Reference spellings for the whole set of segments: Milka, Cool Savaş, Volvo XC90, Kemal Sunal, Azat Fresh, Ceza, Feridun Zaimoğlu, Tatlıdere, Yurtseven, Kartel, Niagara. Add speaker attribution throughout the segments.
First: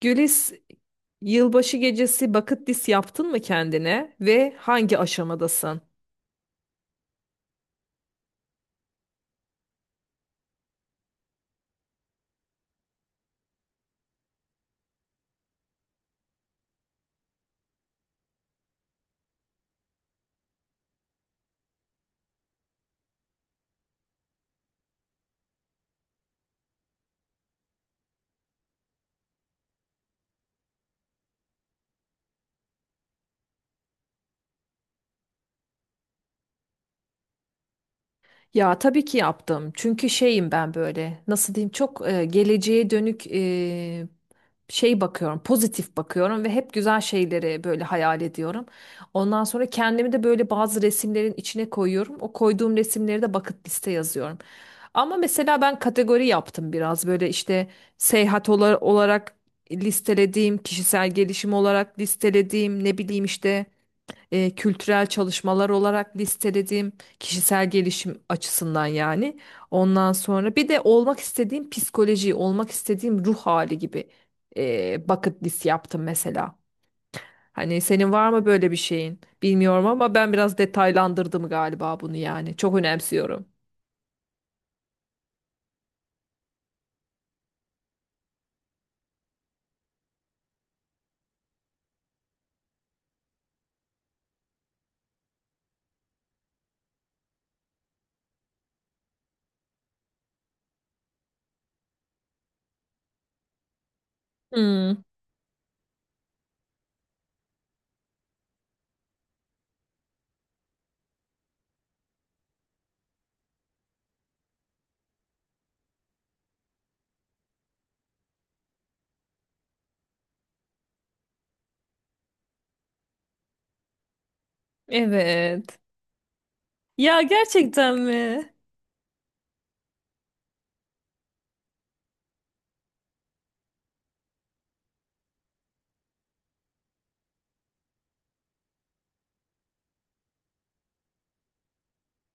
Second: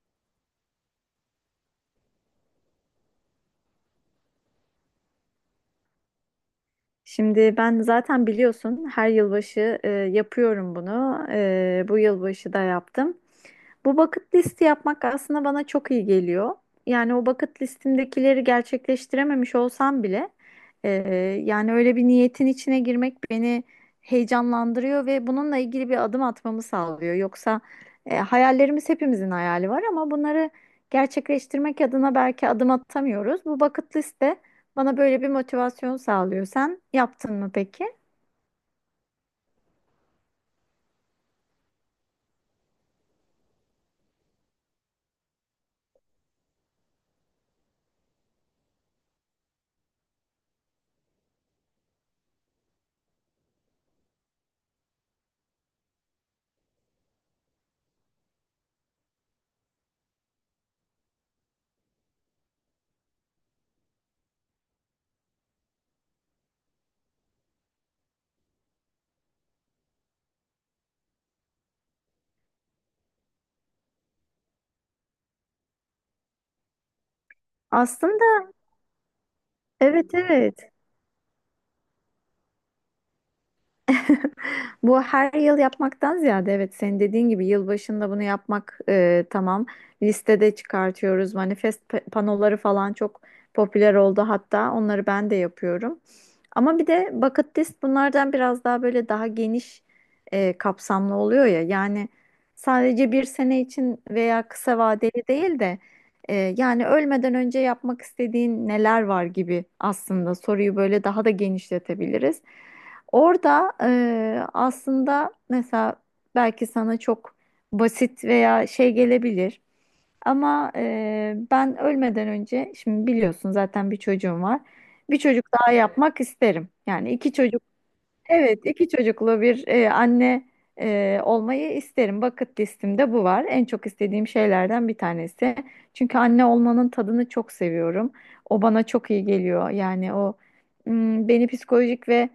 Speaker 1: Gülis, yılbaşı gecesi bucket list yaptın mı kendine ve hangi aşamadasın?
Speaker 2: Şimdi ben zaten biliyorsun her yılbaşı yapıyorum bunu. Bu yılbaşı da yaptım. Bu bucket listi yapmak aslında bana çok iyi geliyor. Yani o bucket listimdekileri gerçekleştirememiş olsam bile, e, yani öyle bir niyetin içine girmek beni heyecanlandırıyor ve bununla ilgili bir adım atmamı sağlıyor. Yoksa hayallerimiz, hepimizin hayali var ama bunları gerçekleştirmek adına belki adım atamıyoruz. Bu bucket liste bana böyle bir motivasyon sağlıyor. Sen yaptın mı peki?
Speaker 1: Ya tabii ki yaptım. Çünkü şeyim ben böyle nasıl diyeyim çok geleceğe dönük şey bakıyorum, pozitif bakıyorum ve hep güzel şeyleri böyle hayal ediyorum. Ondan sonra kendimi de böyle bazı resimlerin içine koyuyorum. O koyduğum resimleri de bucket liste yazıyorum. Ama mesela ben kategori yaptım biraz böyle işte seyahat olarak listelediğim, kişisel gelişim olarak listelediğim, ne bileyim işte kültürel çalışmalar olarak listelediğim, kişisel gelişim açısından yani. Ondan sonra bir de olmak istediğim psikoloji, olmak istediğim ruh hali gibi bucket list yaptım mesela. Hani senin
Speaker 2: Aslında,
Speaker 1: var mı böyle bir şeyin? Bilmiyorum ama
Speaker 2: evet,
Speaker 1: ben
Speaker 2: evet.
Speaker 1: biraz detaylandırdım galiba bunu yani. Çok önemsiyorum.
Speaker 2: Bu her yıl yapmaktan ziyade, evet, senin dediğin gibi yılbaşında bunu yapmak tamam. Listede çıkartıyoruz. Manifest panoları falan çok popüler oldu hatta. Onları ben de yapıyorum. Ama bir de bucket list bunlardan biraz daha böyle daha geniş kapsamlı oluyor ya. Yani sadece bir sene için veya kısa
Speaker 1: Hmm,
Speaker 2: vadeli değil de yani ölmeden önce yapmak istediğin neler var gibi, aslında soruyu böyle daha da genişletebiliriz. Orada aslında mesela belki sana çok basit veya şey gelebilir. Ama ben ölmeden önce, şimdi biliyorsun zaten bir çocuğum var. Bir çocuk daha,
Speaker 1: evet.
Speaker 2: evet, yapmak isterim. Yani
Speaker 1: Ya
Speaker 2: iki çocuk,
Speaker 1: gerçekten mi?
Speaker 2: evet, iki çocuklu bir anne olmayı isterim. Bucket listimde bu var. En çok istediğim şeylerden bir tanesi. Çünkü anne olmanın tadını çok seviyorum. O bana çok iyi geliyor. Yani o beni psikolojik ve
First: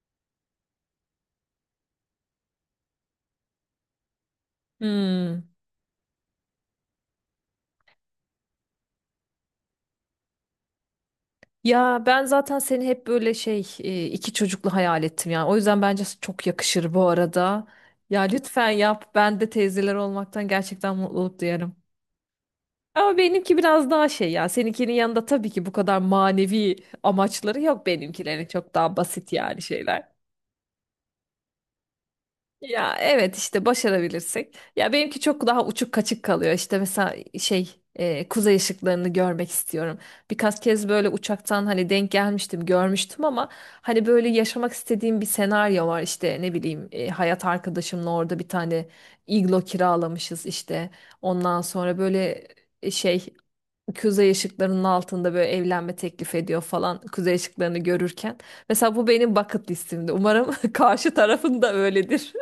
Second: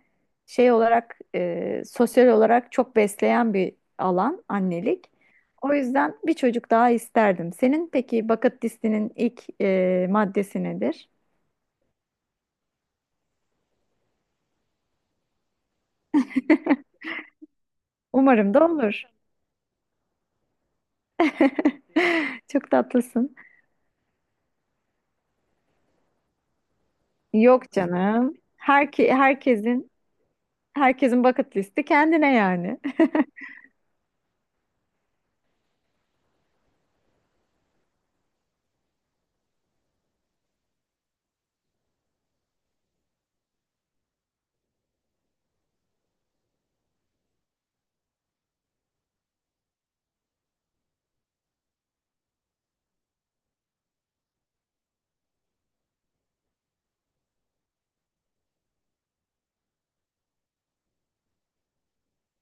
Speaker 2: şey olarak, sosyal olarak çok besleyen bir alan annelik.
Speaker 1: Hmm.
Speaker 2: O yüzden bir çocuk daha isterdim. Senin peki bucket listinin ilk maddesi nedir?
Speaker 1: Ya ben zaten seni hep böyle şey iki çocuklu hayal ettim yani. O yüzden bence çok yakışır bu arada. Ya
Speaker 2: Umarım da
Speaker 1: lütfen
Speaker 2: olur.
Speaker 1: yap. Ben de teyzeler olmaktan gerçekten mutluluk duyarım.
Speaker 2: Çok
Speaker 1: Ama
Speaker 2: tatlısın.
Speaker 1: benimki biraz daha şey ya. Seninkinin yanında tabii ki bu kadar manevi amaçları
Speaker 2: Yok
Speaker 1: yok
Speaker 2: canım.
Speaker 1: benimkilerin. Çok daha
Speaker 2: Herke
Speaker 1: basit yani
Speaker 2: herkesin
Speaker 1: şeyler.
Speaker 2: herkesin bucket listi kendine yani.
Speaker 1: Ya evet işte başarabilirsek. Ya benimki çok daha uçuk kaçık kalıyor. İşte mesela şey kuzey ışıklarını görmek istiyorum. Birkaç kez böyle uçaktan hani denk gelmiştim, görmüştüm ama hani böyle yaşamak istediğim bir senaryo var. İşte ne bileyim hayat arkadaşımla orada bir tane iglo kiralamışız işte. Ondan sonra böyle şey kuzey ışıklarının altında böyle evlenme teklif ediyor falan kuzey ışıklarını görürken. Mesela bu benim bucket listimde. Umarım karşı tarafın da öyledir.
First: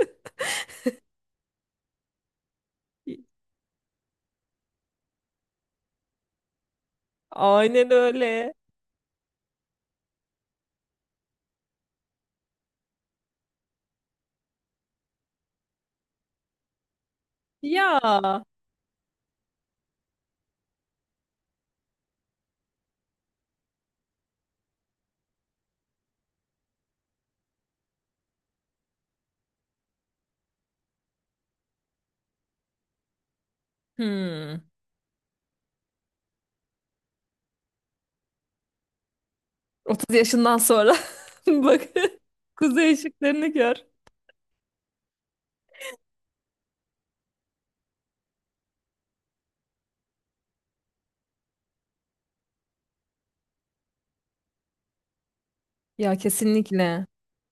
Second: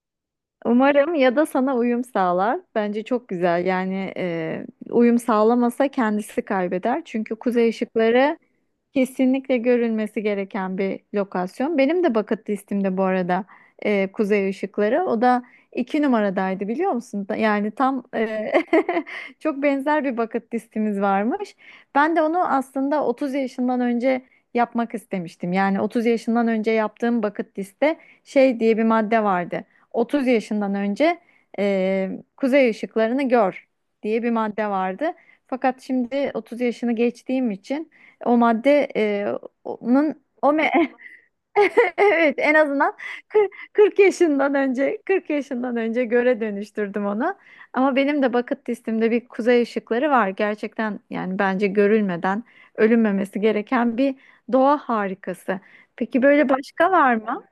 Speaker 2: Umarım ya da sana uyum sağlar. Bence çok güzel. Yani uyum sağlamasa kendisi kaybeder. Çünkü kuzey
Speaker 1: Aynen
Speaker 2: ışıkları
Speaker 1: öyle.
Speaker 2: kesinlikle görülmesi gereken bir lokasyon. Benim de bucket listimde bu arada kuzey ışıkları. O da iki numaradaydı biliyor musun? Yani
Speaker 1: Ya.
Speaker 2: tam, çok benzer bir bucket listimiz varmış. Ben de onu aslında 30 yaşından önce yapmak istemiştim. Yani 30 yaşından önce yaptığım bucket liste şey diye bir madde vardı. 30 yaşından önce e, kuzey ışıklarını gör diye bir
Speaker 1: Hmm.
Speaker 2: madde vardı. Fakat şimdi 30 yaşını geçtiğim için o madde,
Speaker 1: 30
Speaker 2: onun o
Speaker 1: yaşından sonra bak
Speaker 2: evet, en
Speaker 1: kuzey
Speaker 2: azından
Speaker 1: ışıklarını gör.
Speaker 2: 40 yaşından önce, 40 yaşından önce göre dönüştürdüm onu. Ama benim de bucket listemde bir kuzey ışıkları var. Gerçekten yani bence görülmeden ölünmemesi gereken bir doğa harikası.
Speaker 1: Ya
Speaker 2: Peki böyle başka
Speaker 1: kesinlikle.
Speaker 2: var mı?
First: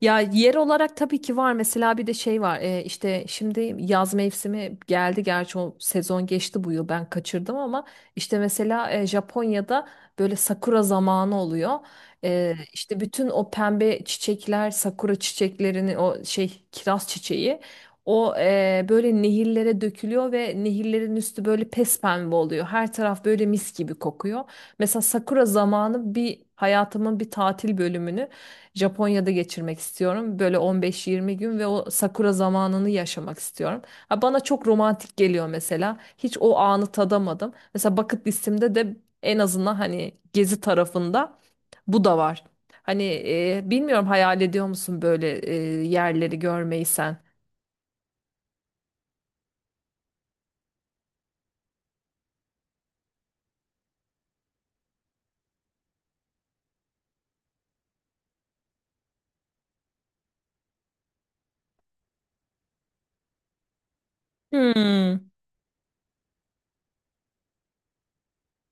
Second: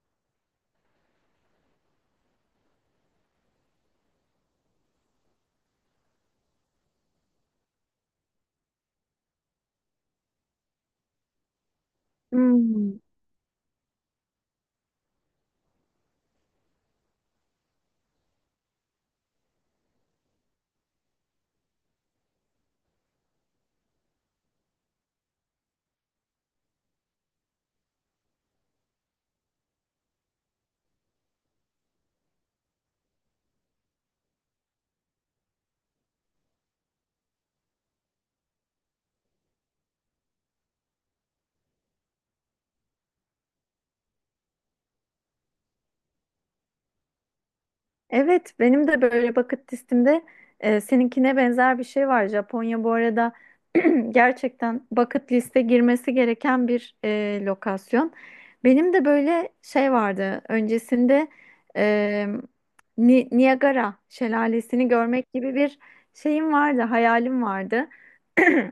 Speaker 1: Ya yer olarak tabii ki var. Mesela bir de şey var. E, işte şimdi yaz mevsimi geldi. Gerçi o sezon geçti bu yıl. Ben kaçırdım ama işte mesela Japonya'da böyle sakura zamanı oluyor. E,
Speaker 2: Hmm.
Speaker 1: işte bütün o pembe çiçekler, sakura çiçeklerinin o şey kiraz çiçeği o böyle nehirlere dökülüyor ve nehirlerin üstü böyle pespembe oluyor. Her taraf böyle mis gibi kokuyor. Mesela sakura zamanı bir hayatımın bir tatil bölümünü Japonya'da geçirmek istiyorum. Böyle 15-20 gün ve o sakura zamanını yaşamak istiyorum. Ha, bana çok romantik geliyor mesela. Hiç o anı tadamadım. Mesela bucket listemde de en azından hani gezi tarafında bu da var. Hani bilmiyorum hayal ediyor musun böyle yerleri görmeyi sen?
Speaker 2: Evet, benim de böyle bucket listemde seninkine benzer bir şey var. Japonya bu arada gerçekten bucket liste girmesi gereken bir lokasyon. Benim de böyle şey vardı. Öncesinde e, Niagara şelalesini
Speaker 1: Hmm,
Speaker 2: görmek gibi bir şeyim vardı, hayalim vardı.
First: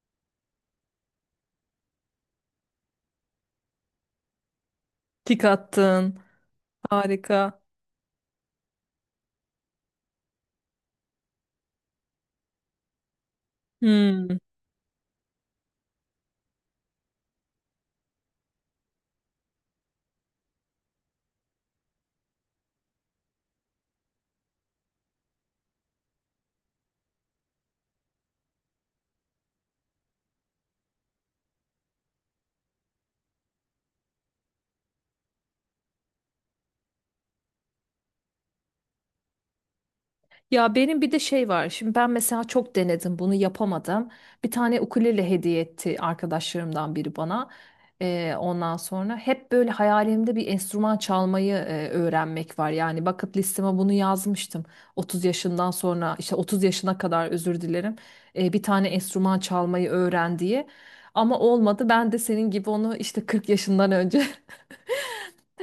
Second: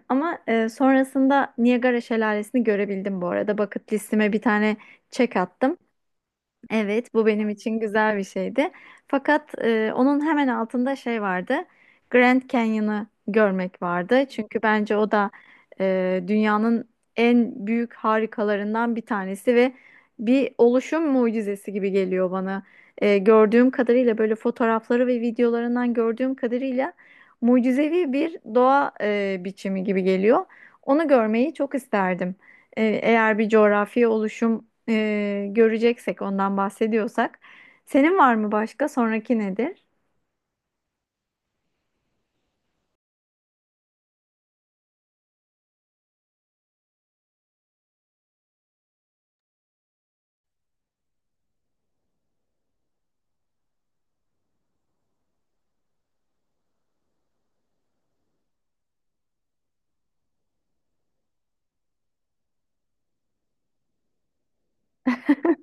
Speaker 2: Ama sonrasında Niagara şelalesini görebildim bu arada. Bucket listeme bir tane çek
Speaker 1: tik
Speaker 2: attım.
Speaker 1: attın.
Speaker 2: Evet, bu benim
Speaker 1: Harika.
Speaker 2: için güzel bir şeydi. Fakat onun hemen altında şey vardı. Grand Canyon'ı görmek vardı.
Speaker 1: Hmm.
Speaker 2: Çünkü bence o da dünyanın en büyük harikalarından bir tanesi ve bir oluşum mucizesi gibi geliyor bana. Gördüğüm kadarıyla böyle fotoğrafları ve videolarından gördüğüm kadarıyla mucizevi bir doğa biçimi gibi geliyor. Onu görmeyi çok isterdim. Eğer bir coğrafi oluşum göreceksek ondan bahsediyorsak. Senin var mı başka? Sonraki nedir?
Speaker 1: Ya benim bir de şey var. Şimdi ben mesela çok denedim bunu yapamadım. Bir tane ukulele hediye etti arkadaşlarımdan biri bana. Ondan sonra hep böyle hayalimde bir enstrüman çalmayı öğrenmek var. Yani bucket listeme bunu yazmıştım. 30 yaşından sonra işte 30 yaşına kadar özür dilerim. Bir tane enstrüman çalmayı öğren diye. Ama olmadı. Ben de senin gibi onu işte 40 yaşından önce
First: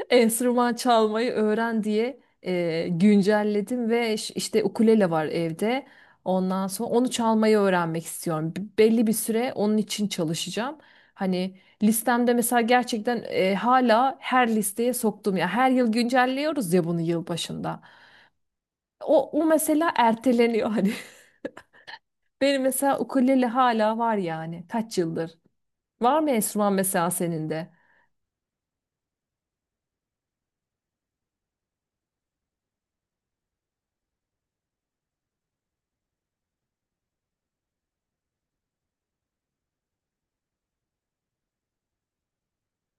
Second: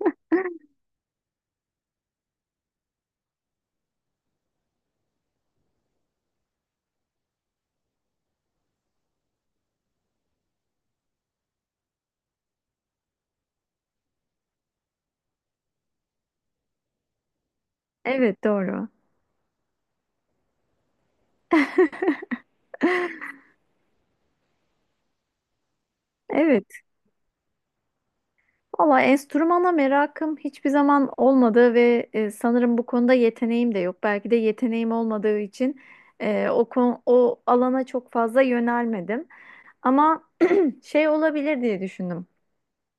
Speaker 1: enstrüman çalmayı öğren diye güncelledim ve işte ukulele var evde. Ondan sonra onu çalmayı öğrenmek istiyorum. Belli bir süre onun için çalışacağım. Hani listemde mesela gerçekten hala her listeye soktum ya. Her yıl güncelliyoruz ya bunu yılbaşında.
Speaker 2: Evet, doğru.
Speaker 1: O mesela erteleniyor hani. Benim mesela ukulele hala var yani. Kaç yıldır? Var mı enstrüman
Speaker 2: Evet.
Speaker 1: mesela senin de?
Speaker 2: Valla enstrümana merakım hiçbir zaman olmadı ve sanırım bu konuda yeteneğim de yok. Belki de yeteneğim olmadığı için o alana çok fazla yönelmedim. Ama şey olabilir diye düşündüm.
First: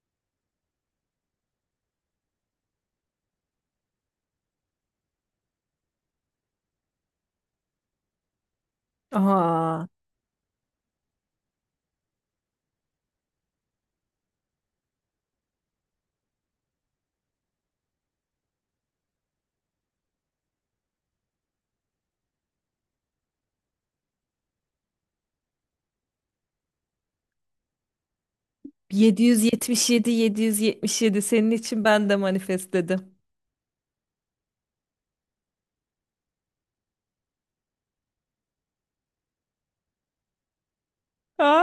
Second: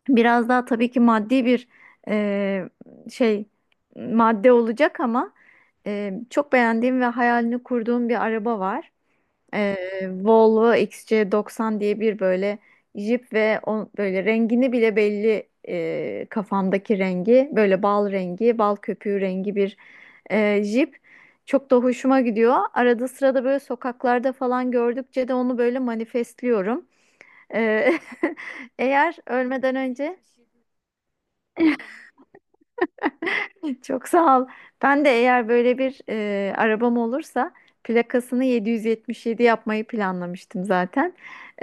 Speaker 2: Biraz daha tabii ki maddi bir e, şey madde olacak ama çok beğendiğim ve hayalini kurduğum bir araba var. E,
Speaker 1: Aa.
Speaker 2: Volvo XC90 diye bir böyle jip ve o, böyle rengini bile belli, kafamdaki rengi böyle bal rengi, bal köpüğü rengi bir jip. Çok da hoşuma gidiyor. Arada sırada böyle sokaklarda falan gördükçe de onu böyle manifestliyorum. E, eğer ölmeden
Speaker 1: 777
Speaker 2: önce...
Speaker 1: 777 senin için ben de manifest dedim.
Speaker 2: Çok sağ ol. Ben de eğer böyle bir arabam olursa plakasını 777 yapmayı planlamıştım zaten.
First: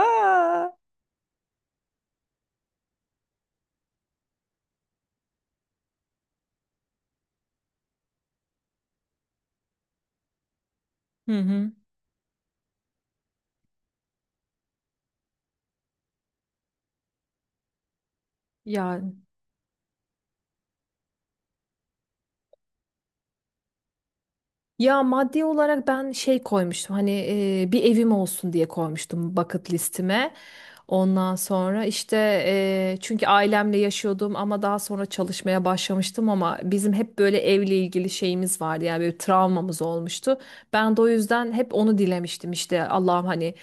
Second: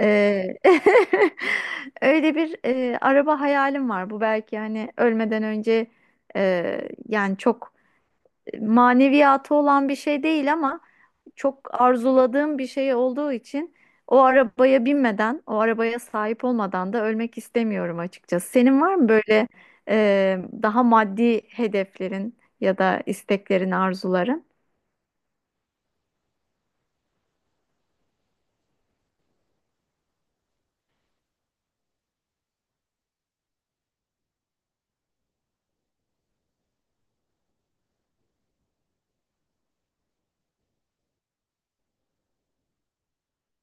Speaker 2: E, öyle bir araba hayalim var. Bu belki hani ölmeden önce, e, yani çok maneviyatı olan bir şey değil ama
Speaker 1: Hı hı.
Speaker 2: çok arzuladığım bir şey olduğu için o arabaya binmeden, o arabaya sahip olmadan da ölmek istemiyorum açıkçası. Senin var
Speaker 1: Ya
Speaker 2: mı böyle daha maddi hedeflerin ya da isteklerin, arzuların?
Speaker 1: Ya maddi olarak ben şey koymuştum hani bir evim olsun diye koymuştum bucket listime. Ondan sonra işte çünkü ailemle yaşıyordum ama daha sonra çalışmaya başlamıştım ama bizim hep böyle evle ilgili şeyimiz vardı yani böyle travmamız olmuştu. Ben de o yüzden hep onu dilemiştim işte Allah'ım hani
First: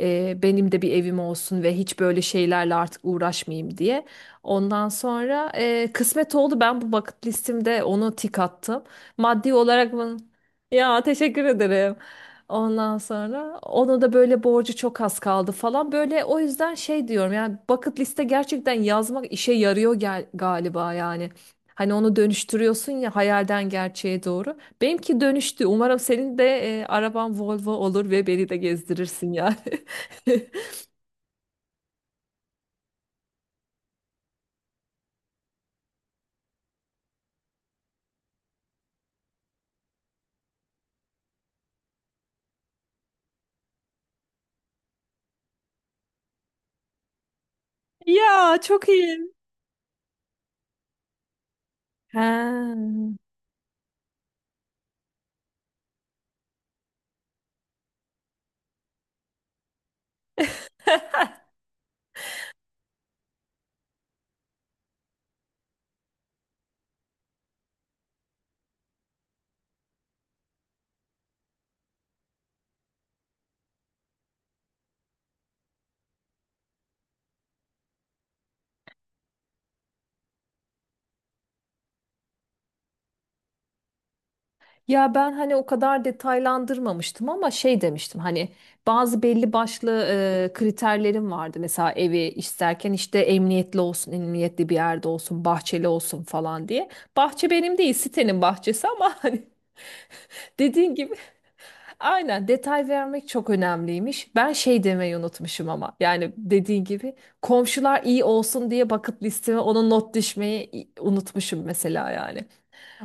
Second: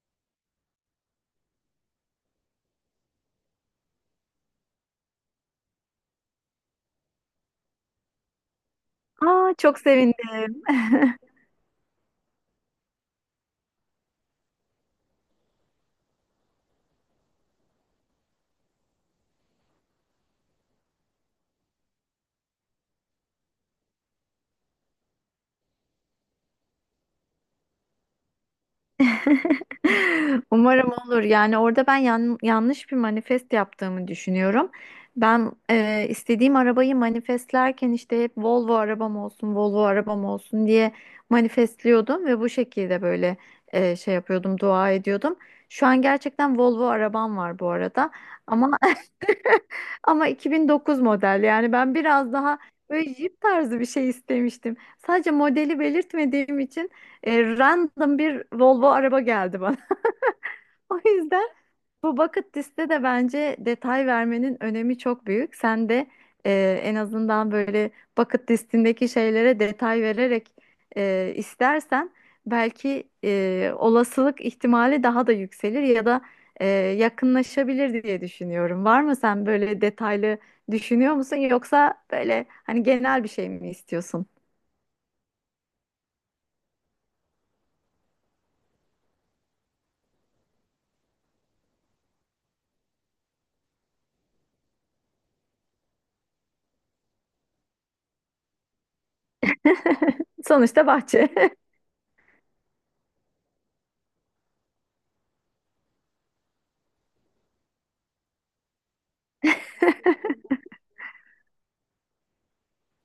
Speaker 1: benim de bir evim olsun ve hiç böyle şeylerle artık uğraşmayayım diye. Ondan sonra kısmet oldu ben bu bucket listimde onu tik attım. Maddi
Speaker 2: Aa, çok
Speaker 1: olarak
Speaker 2: sevindim.
Speaker 1: ya teşekkür ederim. Ondan sonra onu da böyle borcu çok az kaldı falan. Böyle o yüzden şey diyorum yani bucket liste gerçekten yazmak işe yarıyor gel galiba yani. Hani onu dönüştürüyorsun ya hayalden gerçeğe doğru. Benimki dönüştü. Umarım senin de araban Volvo olur ve beni de gezdirirsin yani.
Speaker 2: Umarım olur. Yani orada ben yanlış bir manifest yaptığımı düşünüyorum. Ben istediğim arabayı manifestlerken işte hep Volvo arabam olsun, Volvo arabam olsun diye manifestliyordum ve bu şekilde böyle şey yapıyordum, dua ediyordum. Şu an gerçekten Volvo arabam var bu arada.
Speaker 1: Ya
Speaker 2: Ama
Speaker 1: çok iyi.
Speaker 2: Ama 2009 model, yani ben biraz daha
Speaker 1: Ha.
Speaker 2: böyle jip tarzı bir şey istemiştim. Sadece modeli belirtmediğim için random bir Volvo araba geldi bana. O yüzden bu bucket liste de bence detay vermenin önemi çok büyük. Sen de en azından böyle bucket listindeki şeylere detay vererek, istersen belki olasılık ihtimali daha da yükselir ya da yakınlaşabilir diye düşünüyorum. Var mı, sen böyle detaylı düşünüyor musun, yoksa böyle hani genel bir şey mi istiyorsun?
Speaker 1: Ya ben hani o kadar detaylandırmamıştım ama şey demiştim hani bazı belli başlı kriterlerim vardı. Mesela evi isterken işte emniyetli olsun, emniyetli bir yerde olsun, bahçeli olsun falan diye. Bahçe benim değil, sitenin bahçesi ama hani
Speaker 2: Sonuçta
Speaker 1: dediğin gibi
Speaker 2: bahçe.
Speaker 1: aynen detay vermek çok önemliymiş. Ben şey demeyi unutmuşum ama yani dediğin gibi komşular iyi olsun diye bucket listeme ona not düşmeyi unutmuşum mesela yani.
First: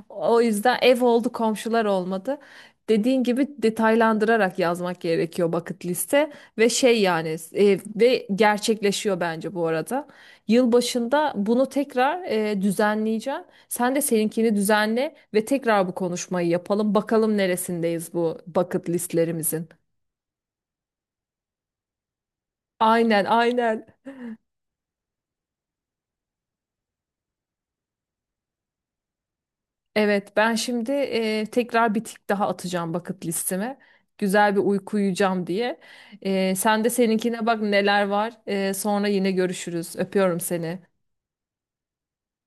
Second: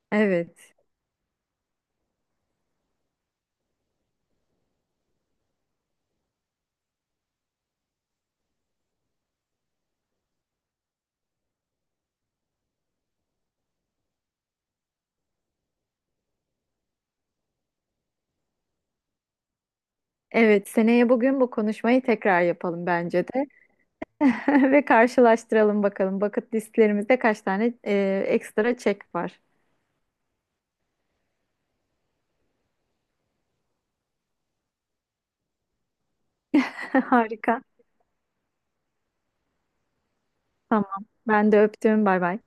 Speaker 1: O
Speaker 2: Evet.
Speaker 1: yüzden ev oldu, komşular olmadı. Dediğin gibi detaylandırarak yazmak gerekiyor bucket liste ve şey yani ve gerçekleşiyor bence bu arada. Yılbaşında bunu tekrar düzenleyeceğim. Sen de seninkini düzenle ve tekrar bu konuşmayı yapalım. Bakalım neresindeyiz bu bucket listlerimizin.
Speaker 2: Evet, seneye bugün bu konuşmayı tekrar yapalım
Speaker 1: Aynen,
Speaker 2: bence de.
Speaker 1: aynen.
Speaker 2: Ve karşılaştıralım bakalım. Bucket listlerimizde kaç tane ekstra çek var.
Speaker 1: Evet, ben şimdi tekrar bir tik daha atacağım bucket listeme. Güzel bir uyku uyuyacağım diye. E, sen de seninkine bak
Speaker 2: Harika.
Speaker 1: neler var. Sonra yine görüşürüz. Öpüyorum seni.
Speaker 2: Tamam. Ben de öptüm. Bay bay.